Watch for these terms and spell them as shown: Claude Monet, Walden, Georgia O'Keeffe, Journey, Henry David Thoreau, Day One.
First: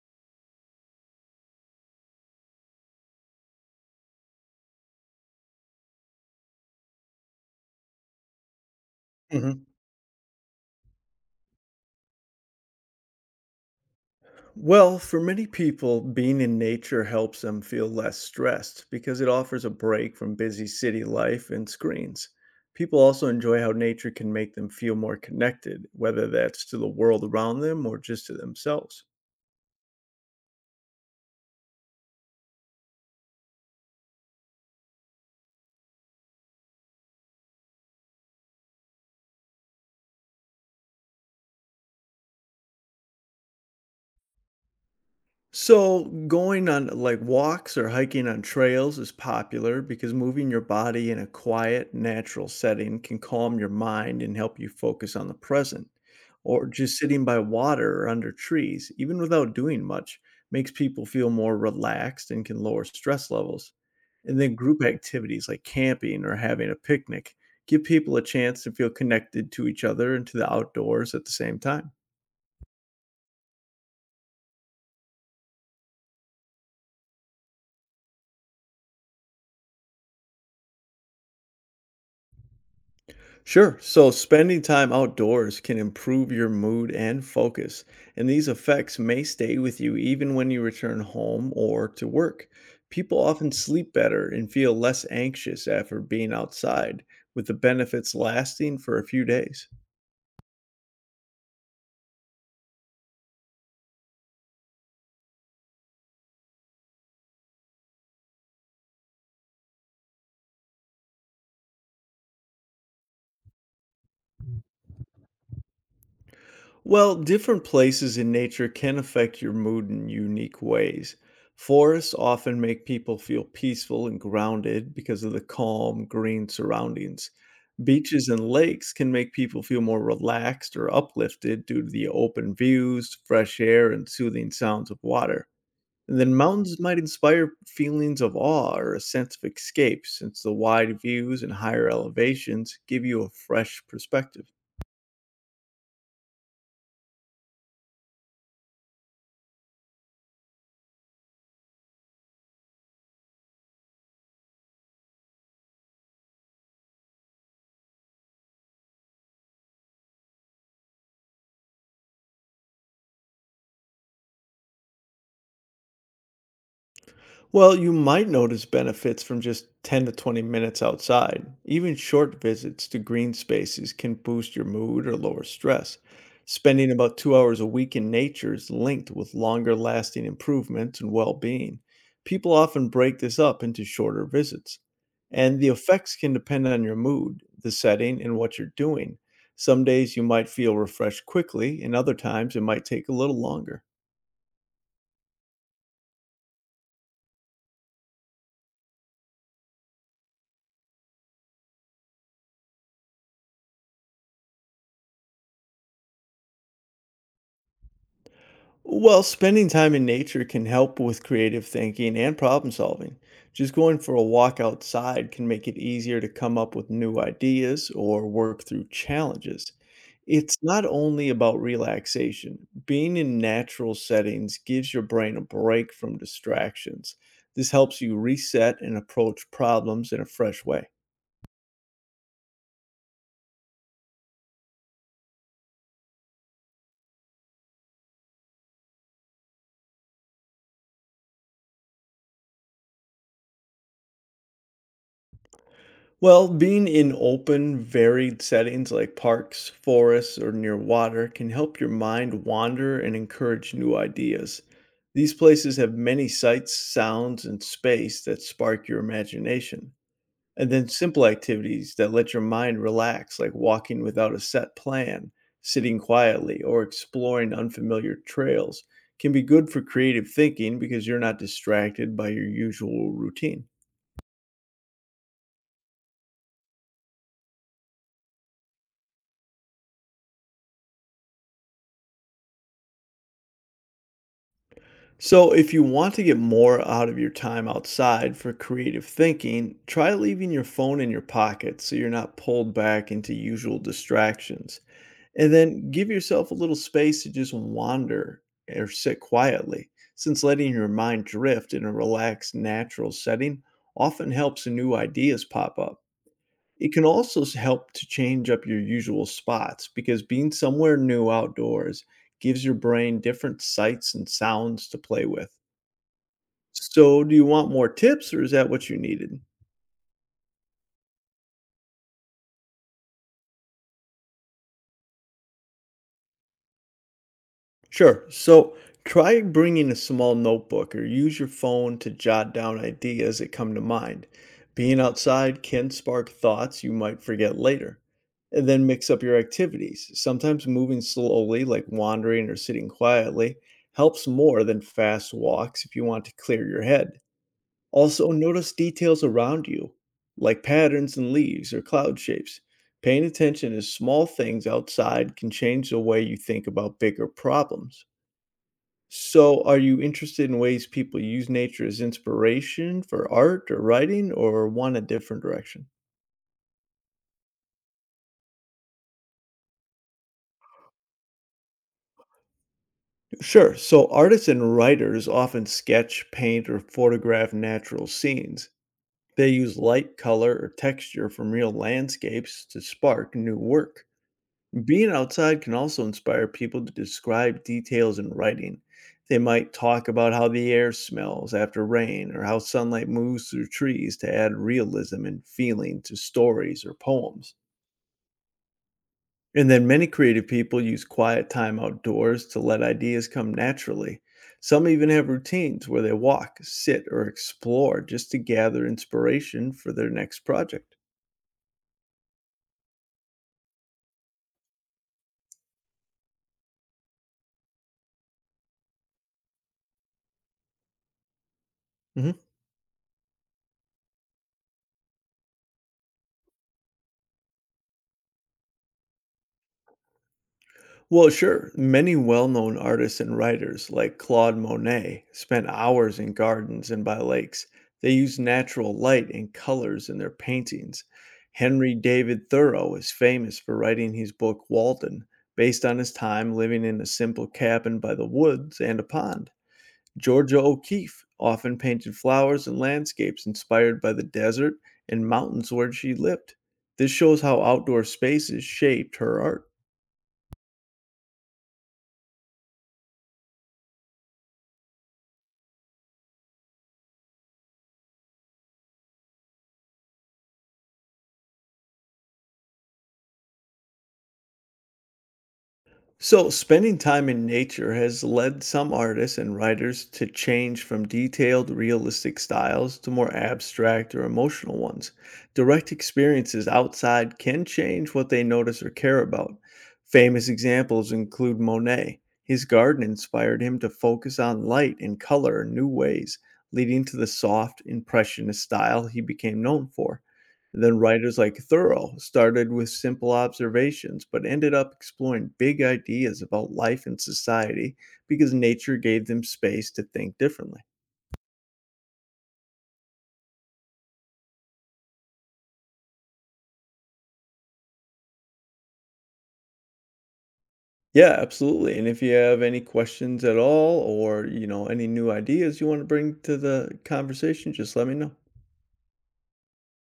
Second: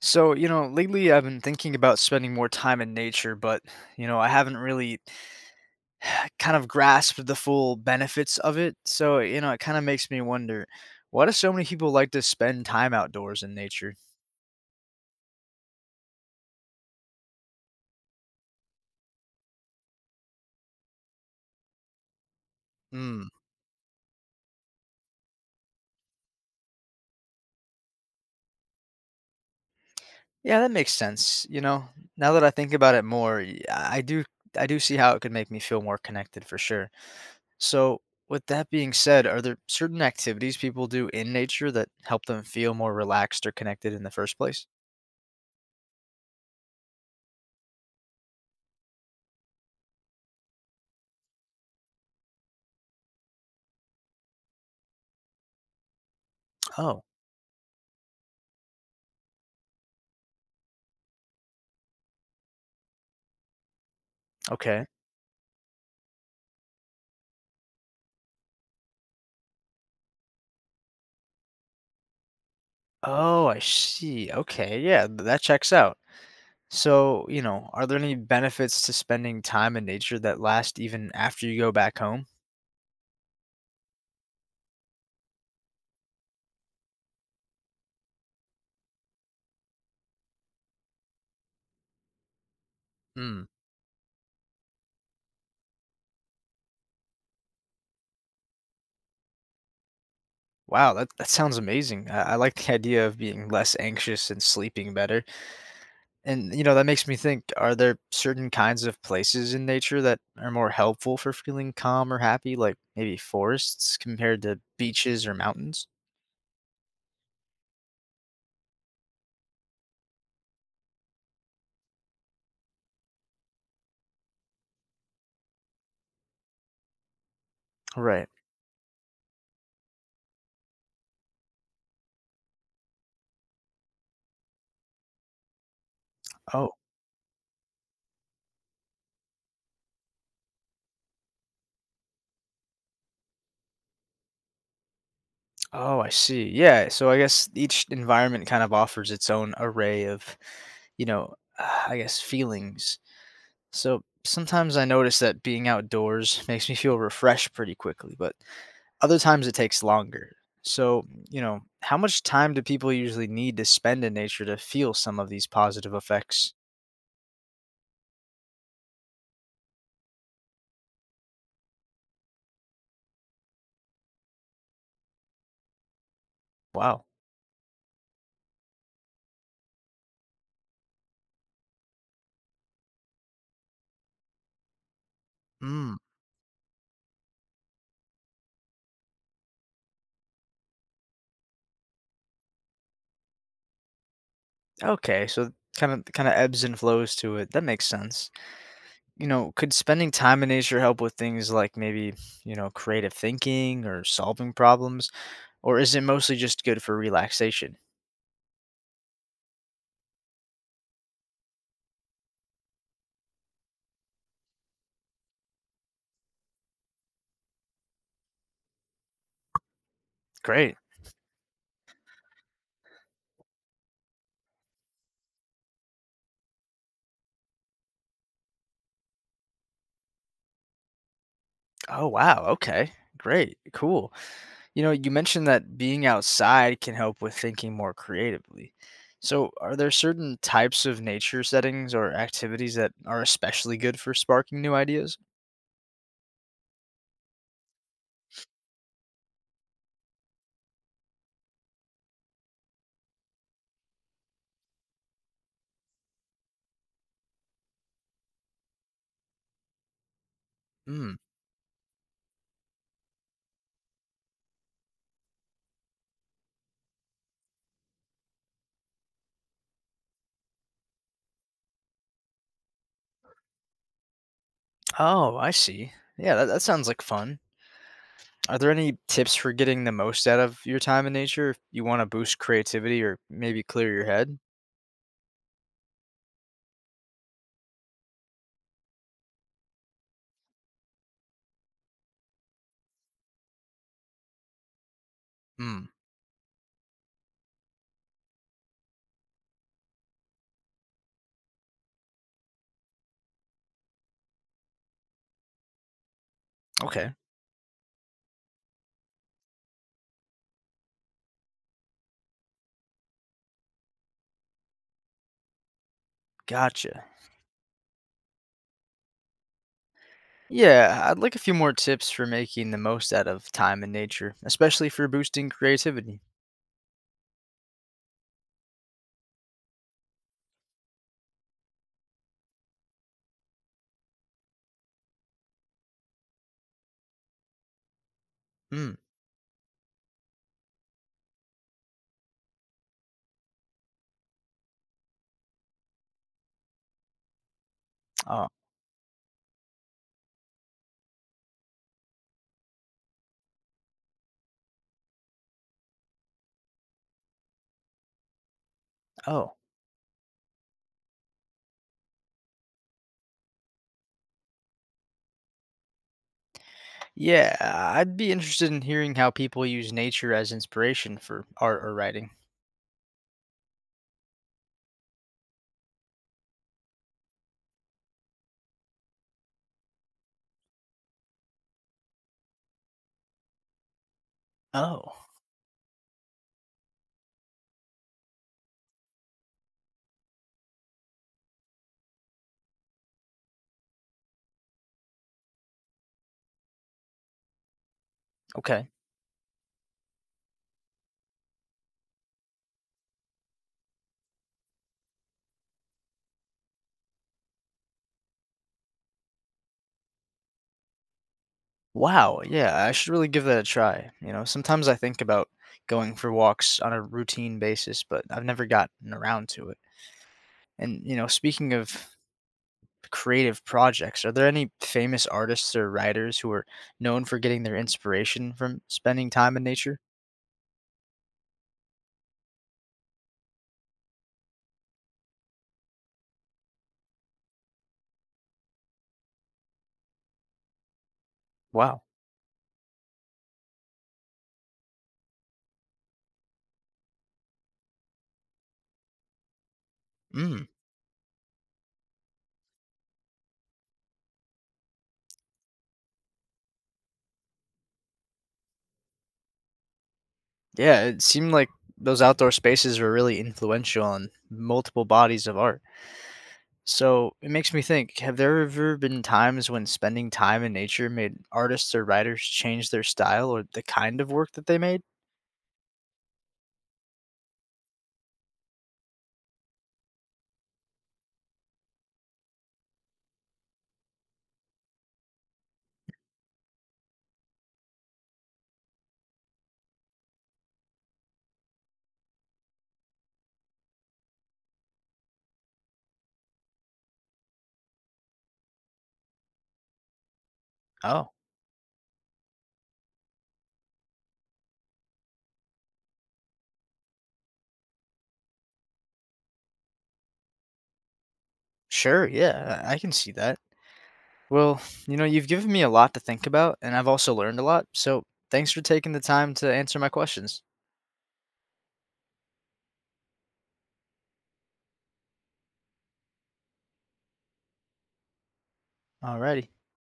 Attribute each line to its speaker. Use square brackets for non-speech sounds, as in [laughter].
Speaker 1: So, lately I've been thinking about spending more time in nature, but, I haven't really [sighs] kind of grasped the full benefits of it. So, it
Speaker 2: Mhm.
Speaker 1: kind of makes me wonder, why do so many people like to spend time outdoors in nature?
Speaker 2: Well, for many people, being in nature helps them feel less stressed because it offers a break from busy city life and screens. People
Speaker 1: Hmm.
Speaker 2: also enjoy how nature can make them feel more connected, whether that's to the world around them or just to themselves.
Speaker 1: Yeah, that makes sense. You know, now that I think about it more, y- I do see how it could make me feel more connected for sure. So, with that being said, are there certain activities people do in nature that help them feel more relaxed or connected in the first place?
Speaker 2: So, going on like walks or hiking on trails is popular because moving your body in a quiet, natural setting can calm your mind and help you focus on the present. Or just
Speaker 1: Oh,
Speaker 2: sitting by water or under trees, even without doing much, makes people feel more relaxed and can lower stress levels. And then group
Speaker 1: okay.
Speaker 2: activities like camping or having a picnic give people a chance to feel connected to each other and to the outdoors at the same time.
Speaker 1: Oh, I see. Okay, yeah, that checks out. So, are there any benefits to spending time in nature that last even after you go back home?
Speaker 2: Sure. So spending time outdoors can improve your mood and focus, and these effects may stay with you even when you return home or to work. People
Speaker 1: Hmm.
Speaker 2: often sleep better and feel less anxious after being outside, with the benefits lasting for a few days.
Speaker 1: Wow, that sounds amazing. I like the idea of being less anxious and sleeping better. And, that makes me think, are there certain kinds of places in nature that are more helpful for feeling calm or happy, like maybe forests compared to beaches or mountains?
Speaker 2: Well, different places in nature can affect your mood in unique ways. Forests often make people feel peaceful and grounded because of the calm, green surroundings. Beaches
Speaker 1: Right.
Speaker 2: and lakes can make people feel more relaxed or uplifted due to the open views, fresh air, and soothing sounds of water. And then
Speaker 1: Oh.
Speaker 2: mountains might inspire feelings of awe or a sense of escape, since the wide views and higher elevations give you a fresh perspective.
Speaker 1: Oh, I see. Yeah. So I guess each environment kind of offers its own array of, [sighs] I guess feelings. So sometimes I notice that being outdoors [laughs] makes me feel refreshed pretty quickly, but other times it takes longer. So, how much time do people usually need to spend in nature to feel some of these positive effects?
Speaker 2: Well, you might notice benefits from just 10 to 20 minutes outside. Even short visits to green spaces can boost your mood or lower stress. Spending
Speaker 1: Wow.
Speaker 2: about 2 hours a week in nature is linked with longer lasting improvements and well being. People often break this up into shorter visits, and the
Speaker 1: Mm.
Speaker 2: effects can depend on your mood, the setting, and what you're doing. Some days you might feel refreshed quickly, and other times it might take a little longer.
Speaker 1: Okay. So, kind of ebbs and flows to it. That makes sense. You know, could spending time in nature help with things like maybe, creative thinking or solving problems? Or is it mostly just good for relaxation?
Speaker 2: Well, spending time in nature can help with creative thinking and problem solving. Just going for a walk outside can make it easier to come up with new ideas or work through challenges. It's
Speaker 1: Great.
Speaker 2: not only about relaxation, being in natural settings gives your brain a break from distractions. This helps you reset and approach problems in a fresh way.
Speaker 1: Oh, wow. Okay. Great. Cool. You know, you mentioned that being outside can help with thinking more creatively. So, are there certain types of nature settings or activities that are especially good for sparking new ideas?
Speaker 2: Well, being in open, varied settings like parks, forests, or near water can help your mind wander and encourage new ideas. These places have many sights, sounds, and space that spark your imagination. And then
Speaker 1: Hmm.
Speaker 2: simple activities that let your mind relax, like walking without a set plan, sitting quietly, or exploring unfamiliar trails, can be good for creative thinking because you're not distracted by your usual routine.
Speaker 1: Oh, I see. Yeah, that sounds like fun. Are there any tips for getting the most out of your time in nature if you want to boost creativity or maybe clear your head?
Speaker 2: So, if you want to get more out of your time outside for creative thinking, try leaving your phone in your pocket so you're not pulled back into usual distractions. And
Speaker 1: Hmm.
Speaker 2: then give yourself a little space to just wander or sit quietly, since letting your mind drift in a relaxed, natural setting often helps new ideas pop up. It can
Speaker 1: Okay.
Speaker 2: also help to change up your usual spots because being somewhere new outdoors gives your brain different sights and sounds to play with.
Speaker 1: Gotcha.
Speaker 2: So, do you want more tips or is that what you needed?
Speaker 1: Yeah, I'd like a few more tips for making the most out of time in nature, especially for boosting creativity.
Speaker 2: Sure. So, try bringing a small notebook or use your phone to jot down ideas that come to mind. Being outside can spark thoughts you might forget later. And then
Speaker 1: Hmm.
Speaker 2: mix up your activities. Sometimes moving slowly, like wandering or sitting quietly, helps more than fast walks if you want to clear your head. Also,
Speaker 1: Oh.
Speaker 2: notice details around you, like patterns in leaves or cloud shapes. Paying attention to small things outside can change the way you think about bigger problems.
Speaker 1: Oh.
Speaker 2: So, are you interested in ways people use nature as inspiration for art or writing, or want a different direction?
Speaker 1: Yeah, I'd be interested in hearing how people use nature as inspiration for art or writing.
Speaker 2: Sure. So, artists and writers often sketch, paint, or photograph natural scenes. They use light, color, or texture from real landscapes to spark new work. Being
Speaker 1: Oh.
Speaker 2: outside can also inspire people to describe details in writing. They might talk about how the air smells after rain or how sunlight moves through trees to add realism and feeling to stories or poems.
Speaker 1: Okay.
Speaker 2: And then many creative people use quiet time outdoors to let ideas come naturally. Some even have routines where they walk, sit, or explore just to gather inspiration for their next project.
Speaker 1: Wow, yeah, I should really give that a try. You know, sometimes I think about going for walks on a routine basis, but I've never gotten around to it. And, speaking of
Speaker 2: Mhm.
Speaker 1: creative projects, are there any famous artists or writers who are known for getting their inspiration from spending time in nature?
Speaker 2: Well, sure. Many well known artists and writers, like Claude Monet, spent hours in gardens and by lakes. They used natural light and colors in their paintings. Henry
Speaker 1: Wow.
Speaker 2: David Thoreau is famous for writing his book Walden, based on his time living in a simple cabin by the woods and a pond. Georgia
Speaker 1: Mm.
Speaker 2: O'Keeffe often painted flowers and landscapes inspired by the desert and mountains where she lived. This shows how outdoor spaces shaped her art.
Speaker 1: Yeah, it seemed like those outdoor spaces were really influential on multiple bodies of art. So it makes me think, have there ever been times when spending time in nature made artists or writers change their style or the kind of work that they made?
Speaker 2: So, spending time in nature has led some artists and writers to change from detailed, realistic styles to more abstract or emotional ones. Direct experiences outside can change what they notice or care about. Famous examples include Monet. His garden inspired him to focus on light and color in new ways, leading to the soft, impressionist style he became known for. Then
Speaker 1: Oh,
Speaker 2: writers like Thoreau started with simple observations, but ended up exploring big ideas about life and society because nature gave them space to think differently.
Speaker 1: sure, yeah, I can see that. Well, you know, you've given me a lot to think about, and I've also learned a lot, so thanks for taking the time to answer my questions.
Speaker 2: Yeah, absolutely. And if you have any questions at all or, you know, any new ideas you want to bring to the conversation, just let me know.
Speaker 1: Alrighty.